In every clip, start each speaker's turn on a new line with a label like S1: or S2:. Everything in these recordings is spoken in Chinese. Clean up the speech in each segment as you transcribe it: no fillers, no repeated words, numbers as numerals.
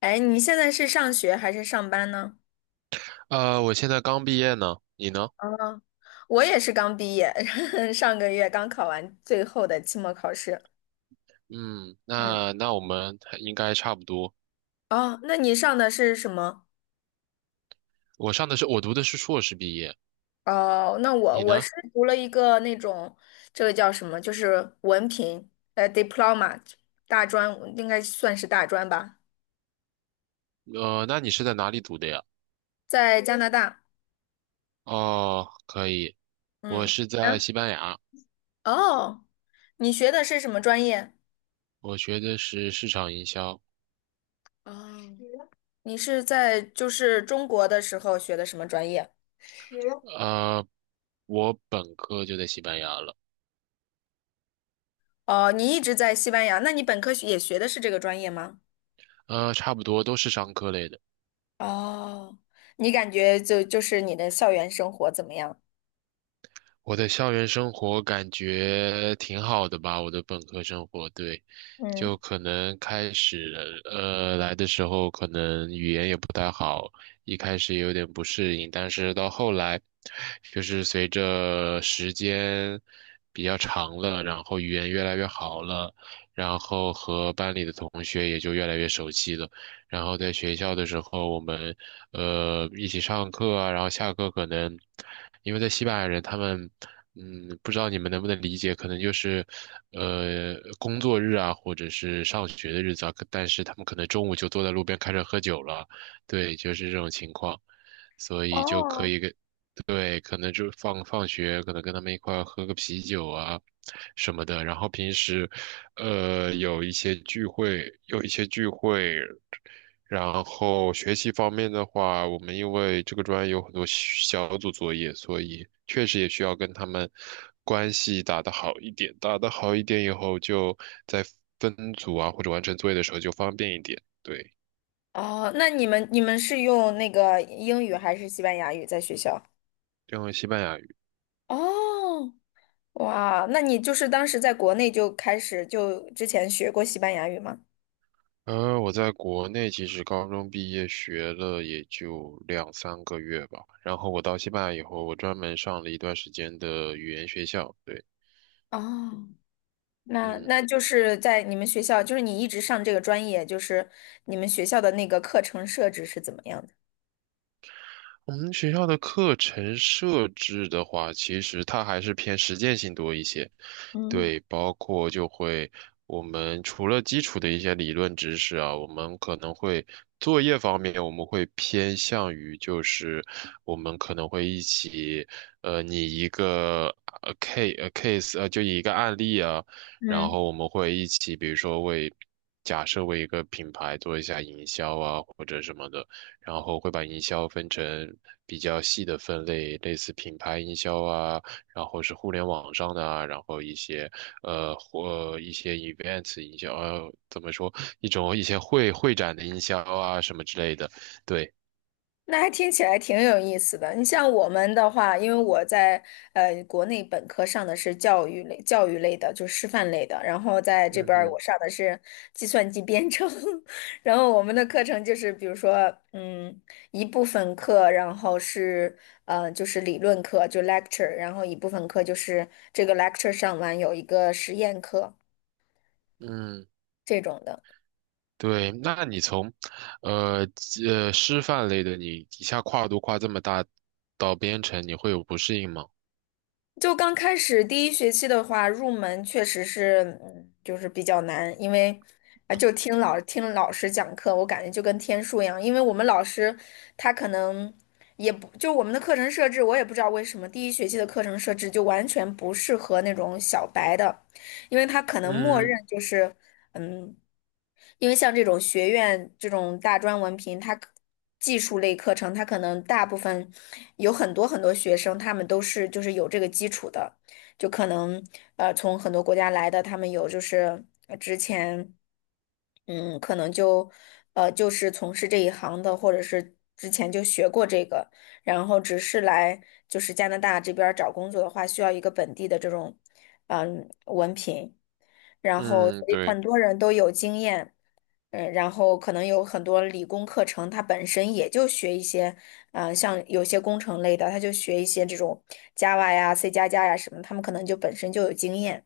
S1: 哎，你现在是上学还是上班呢？
S2: 我现在刚毕业呢，你呢？
S1: 啊，我也是刚毕业，上个月刚考完最后的期末考试。
S2: 嗯，
S1: 嗯，
S2: 那那我们还应该差不多。
S1: 哦，那你上的是什么？
S2: 我读的是硕士毕业，
S1: 哦，那我
S2: 你
S1: 我
S2: 呢？
S1: 是读了一个那种，这个叫什么？就是文凭，diploma，大专，应该算是大专吧，
S2: 那你是在哪里读的呀？
S1: 在加拿大。
S2: 哦，可以，我
S1: 嗯，
S2: 是在西班牙，
S1: 哦，你学的是什么专业？
S2: 我学的是市场营销。
S1: 哦，你是在就是中国的时候学的什么专业？
S2: 呃，我本科就在西班牙了，
S1: 哦，你一直在西班牙，那你本科学也学的是这个专业吗？
S2: 差不多都是商科类的。
S1: 哦，你感觉就是你的校园生活怎么样？
S2: 我的校园生活感觉挺好的吧，我的本科生活，对，
S1: 嗯，
S2: 就可能开始，来的时候可能语言也不太好，一开始也有点不适应，但是到后来，就是随着时间比较长了，然后语言越来越好了，然后和班里的同学也就越来越熟悉了。然后在学校的时候，我们一起上课啊，然后下课可能，因为在西班牙人他们，嗯，不知道你们能不能理解，可能就是，工作日啊，或者是上学的日子啊，但是他们可能中午就坐在路边开始喝酒了，对，就是这种情况，所以就可
S1: 哦，
S2: 以跟，对，可能就放学，可能跟他们一块儿喝个啤酒啊。什么的，然后平时，有一些聚会，然后学习方面的话，我们因为这个专业有很多小组作业，所以确实也需要跟他们关系打得好一点。打得好一点以后，就在分组啊或者完成作业的时候就方便一点。对，
S1: 哦，那你们是用那个英语还是西班牙语在学校？
S2: 这样西班牙语。
S1: 哦，哇，那你就是当时在国内就开始就之前学过西班牙语吗？
S2: 我在国内其实高中毕业学了也就两三个月吧，然后我到西班牙以后，我专门上了一段时间的语言学校。对，
S1: 哦，那
S2: 嗯。
S1: 那就是在你们学校，就是你一直上这个专业，就是你们学校的那个课程设置是怎么样的？
S2: 我们学校的课程设置的话，其实它还是偏实践性多一些。
S1: 嗯。
S2: 对，包括就会我们除了基础的一些理论知识啊，我们可能会作业方面，我们会偏向于就是我们可能会一起，拟一个case 就一个案例啊，然
S1: 嗯。
S2: 后我们会一起，比如说为假设为一个品牌做一下营销啊或者什么的。然后会把营销分成比较细的分类，类似品牌营销啊，然后是互联网上的啊，然后一些呃或呃一些 events 营销，怎么说一些会展的营销啊什么之类的，对，
S1: 那还听起来挺有意思的。你像我们的话，因为我在国内本科上的是教育类、教育类的，就是师范类的，然后在这
S2: 嗯
S1: 边儿我
S2: 哼，
S1: 上的是计算机编程，然后我们的课程就是比如说，一部分课，然后是就是理论课，就 lecture，然后一部分课就是这个 lecture 上完有一个实验课
S2: 嗯。
S1: 这种的。
S2: 对，那你从，呃师范类的，你一下跨度跨这么大，到编程，你会有不适应吗？
S1: 就刚开始第一学期的话，入门确实是，嗯，就是比较难，因为就听老师讲课，我感觉就跟天书一样，因为我们老师他可能也不就我们的课程设置，我也不知道为什么第一学期的课程设置就完全不适合那种小白的，因为他可能默认
S2: 嗯
S1: 就是。嗯，因为像这种学院这种大专文凭，技术类课程，它可能大部分有很多很多学生，他们都是就是有这个基础的，就可能从很多国家来的，他们有就是之前可能就是从事这一行的，或者是之前就学过这个，然后只是来就是加拿大这边儿找工作的话，需要一个本地的这种。嗯。然后所
S2: 嗯，
S1: 以
S2: 对，
S1: 很多人都有经验，嗯，然后可能有很多理工课程，它本身也就学一些，像有些工程类的，他就学一些这种 Java 呀、C 加加呀什么，他们可能就本身就有经验，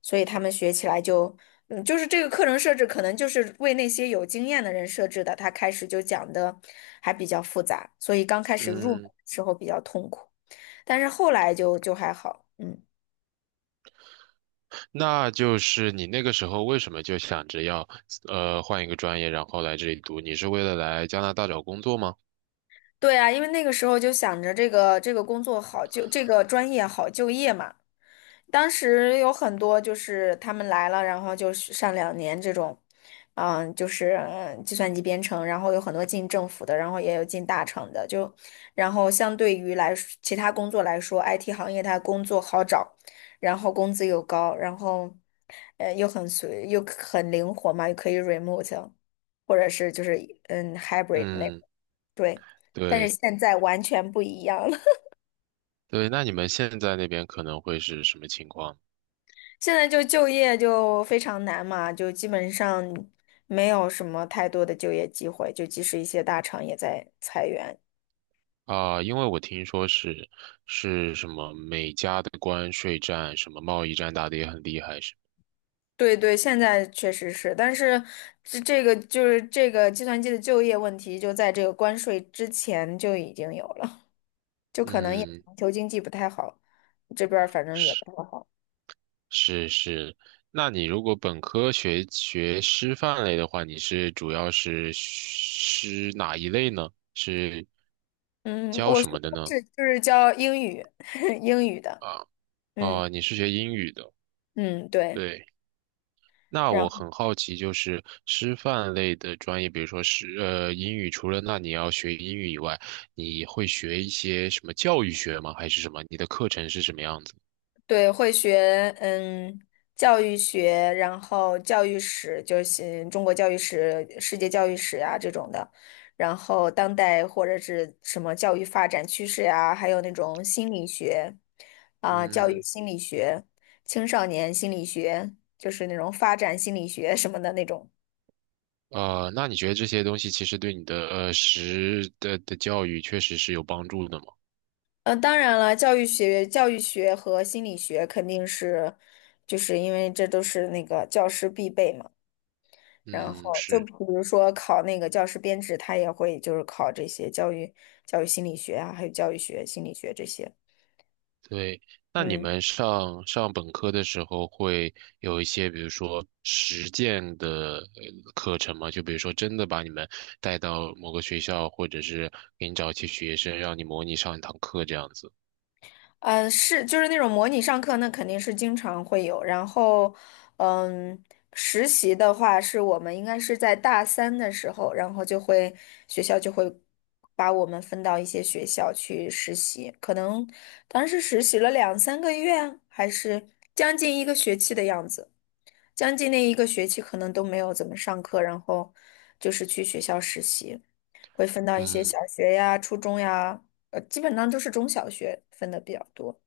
S1: 所以他们学起来就，嗯，就是这个课程设置可能就是为那些有经验的人设置的，他开始就讲的还比较复杂，所以刚开始入门
S2: 嗯。
S1: 的时候比较痛苦，但是后来就还好，嗯。
S2: 那就是你那个时候为什么就想着要换一个专业，然后来这里读？你是为了来加拿大找工作吗？
S1: 对啊，因为那个时候就想着这个工作好就这个专业好就业嘛。当时有很多就是他们来了，然后就是上两年这种，计算机编程，然后有很多进政府的，然后也有进大厂的，就然后相对于来说其他工作来说，IT 行业它工作好找，然后工资又高，然后又又很灵活嘛，又可以 remote，或者是就是hybrid 那个。
S2: 嗯，
S1: 对，但是
S2: 对
S1: 现在完全不一样了。
S2: 对，那你们现在那边可能会是什么情况？
S1: 现在就业就非常难嘛，就基本上没有什么太多的就业机会，就即使一些大厂也在裁员。
S2: 啊？因为我听说是是什么美加的关税战、什么贸易战打得也很厉害，是
S1: 对对，现在确实是，但是这个就是这个计算机的就业问题，就在这个关税之前就已经有了，就可能也
S2: 嗯。
S1: 全球经济不太好，这边儿反正也
S2: 是。
S1: 不太好。
S2: 是是，那你如果本科学学师范类的话，你是主要是师哪一类呢？是
S1: 嗯，
S2: 教
S1: 我
S2: 什
S1: 学的
S2: 么的呢？
S1: 是就是教英语，英语的，
S2: 啊，
S1: 嗯
S2: 哦，你是学英语的，
S1: 嗯，对。
S2: 对。那
S1: 然
S2: 我
S1: 后。
S2: 很好奇，就是师范类的专业，比如说是英语，除了那你要学英语以外，你会学一些什么教育学吗？还是什么？你的课程是什么样子？
S1: 对，会学嗯教育学，然后教育史，就是中国教育史、世界教育史呀这种的，然后当代或者是什么教育发展趋势呀、还有那种心理学啊、教育
S2: 嗯。
S1: 心理学、青少年心理学，就是那种发展心理学什么的那种。
S2: 那你觉得这些东西其实对你的呃实的的教育确实是有帮助的吗？
S1: 嗯，当然了，教育学和心理学肯定是，就是因为这都是那个教师必备嘛。然
S2: 嗯，
S1: 后就
S2: 是，
S1: 比如说考那个教师编制，他也会就是考这些教育心理学啊，还有教育学、心理学这些。
S2: 对。那你
S1: 嗯，
S2: 们上本科的时候会有一些，比如说实践的课程吗？就比如说真的把你们带到某个学校，或者是给你找一些学生，让你模拟上一堂课这样子。
S1: 是就是那种模拟上课，那肯定是经常会有。然后，嗯，实习的话，是我们应该是在大三的时候，然后学校就会把我们分到一些学校去实习，可能当时实习了两三个月，还是将近一个学期的样子。将近那一个学期可能都没有怎么上课，然后就是去学校实习，会分到一些
S2: 嗯。
S1: 小学呀、初中呀，基本上都是中小学分的比较多。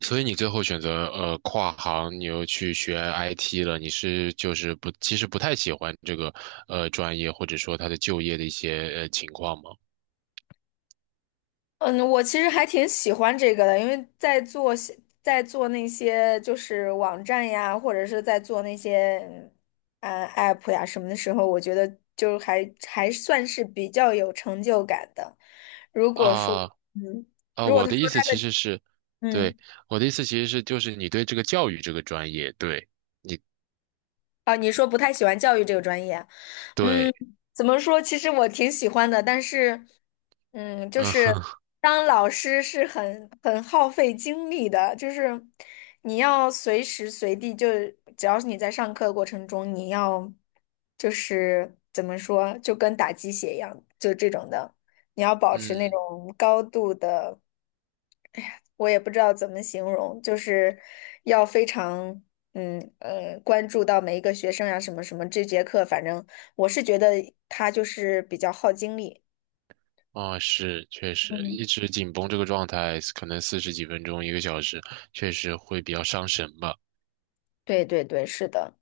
S2: 所以你最后选择跨行，你又去学 IT 了，你是就是不，其实不太喜欢这个专业，或者说它的就业的一些情况吗？
S1: 嗯，我其实还挺喜欢这个的，因为在做那些就是网站呀，或者是在做那些app 呀什么的时候，我觉得还算是比较有成就感的。如果说
S2: 啊、
S1: 嗯，如果
S2: 我
S1: 他
S2: 的
S1: 说
S2: 意思
S1: 他
S2: 其实是，对，
S1: 嗯
S2: 我的意思其实是就是你对这个教育这个专业，对
S1: 啊，你说不太喜欢教育这个专业啊。
S2: 对，
S1: 嗯，怎么说？其实我挺喜欢的，但是，嗯，就
S2: 嗯哼，
S1: 是当老师是很耗费精力的，就是你要随时随地就，只要是你在上课过程中，你要就是怎么说，就跟打鸡血一样，就这种的，你要保持那
S2: 嗯。
S1: 种高度的。我也不知道怎么形容，就是要非常关注到每一个学生呀、什么什么。这节课反正我是觉得他就是比较耗精力。
S2: 是，确实，
S1: 嗯，
S2: 一直紧绷这个状态，可能四十几分钟、一个小时，确实会比较伤神吧。
S1: 对对对，是的。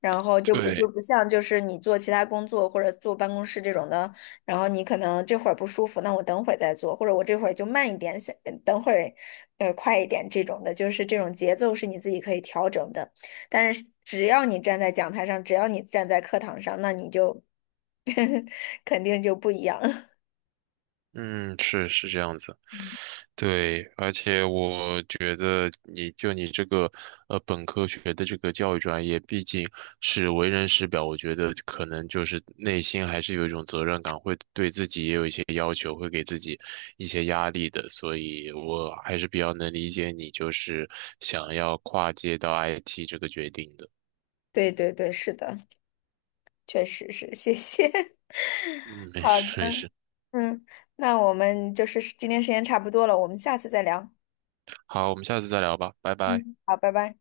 S1: 然后就
S2: 对，
S1: 不像就是你做其他工作或者坐办公室这种的，然后你可能这会儿不舒服，那我等会儿再做，或者我这会儿就慢一点，想等会儿快一点这种的，就是这种节奏是你自己可以调整的。但是只要你站在讲台上，只要你站在课堂上，那你就 肯定就不一样。
S2: 嗯，是是这样子，对，而且我觉得你这个本科学的这个教育专业，毕竟是为人师表，我觉得可能就是内心还是有一种责任感，会对自己也有一些要求，会给自己一些压力的，所以我还是比较能理解你就是想要跨界到 IT 这个决定的。
S1: 对对对，是的，确实是，谢谢。
S2: 嗯，没
S1: 好的，
S2: 事没事，
S1: 嗯，那我们就是今天时间差不多了，我们下次再聊。
S2: 好，我们下次再聊吧，拜拜。
S1: 嗯，好，拜拜。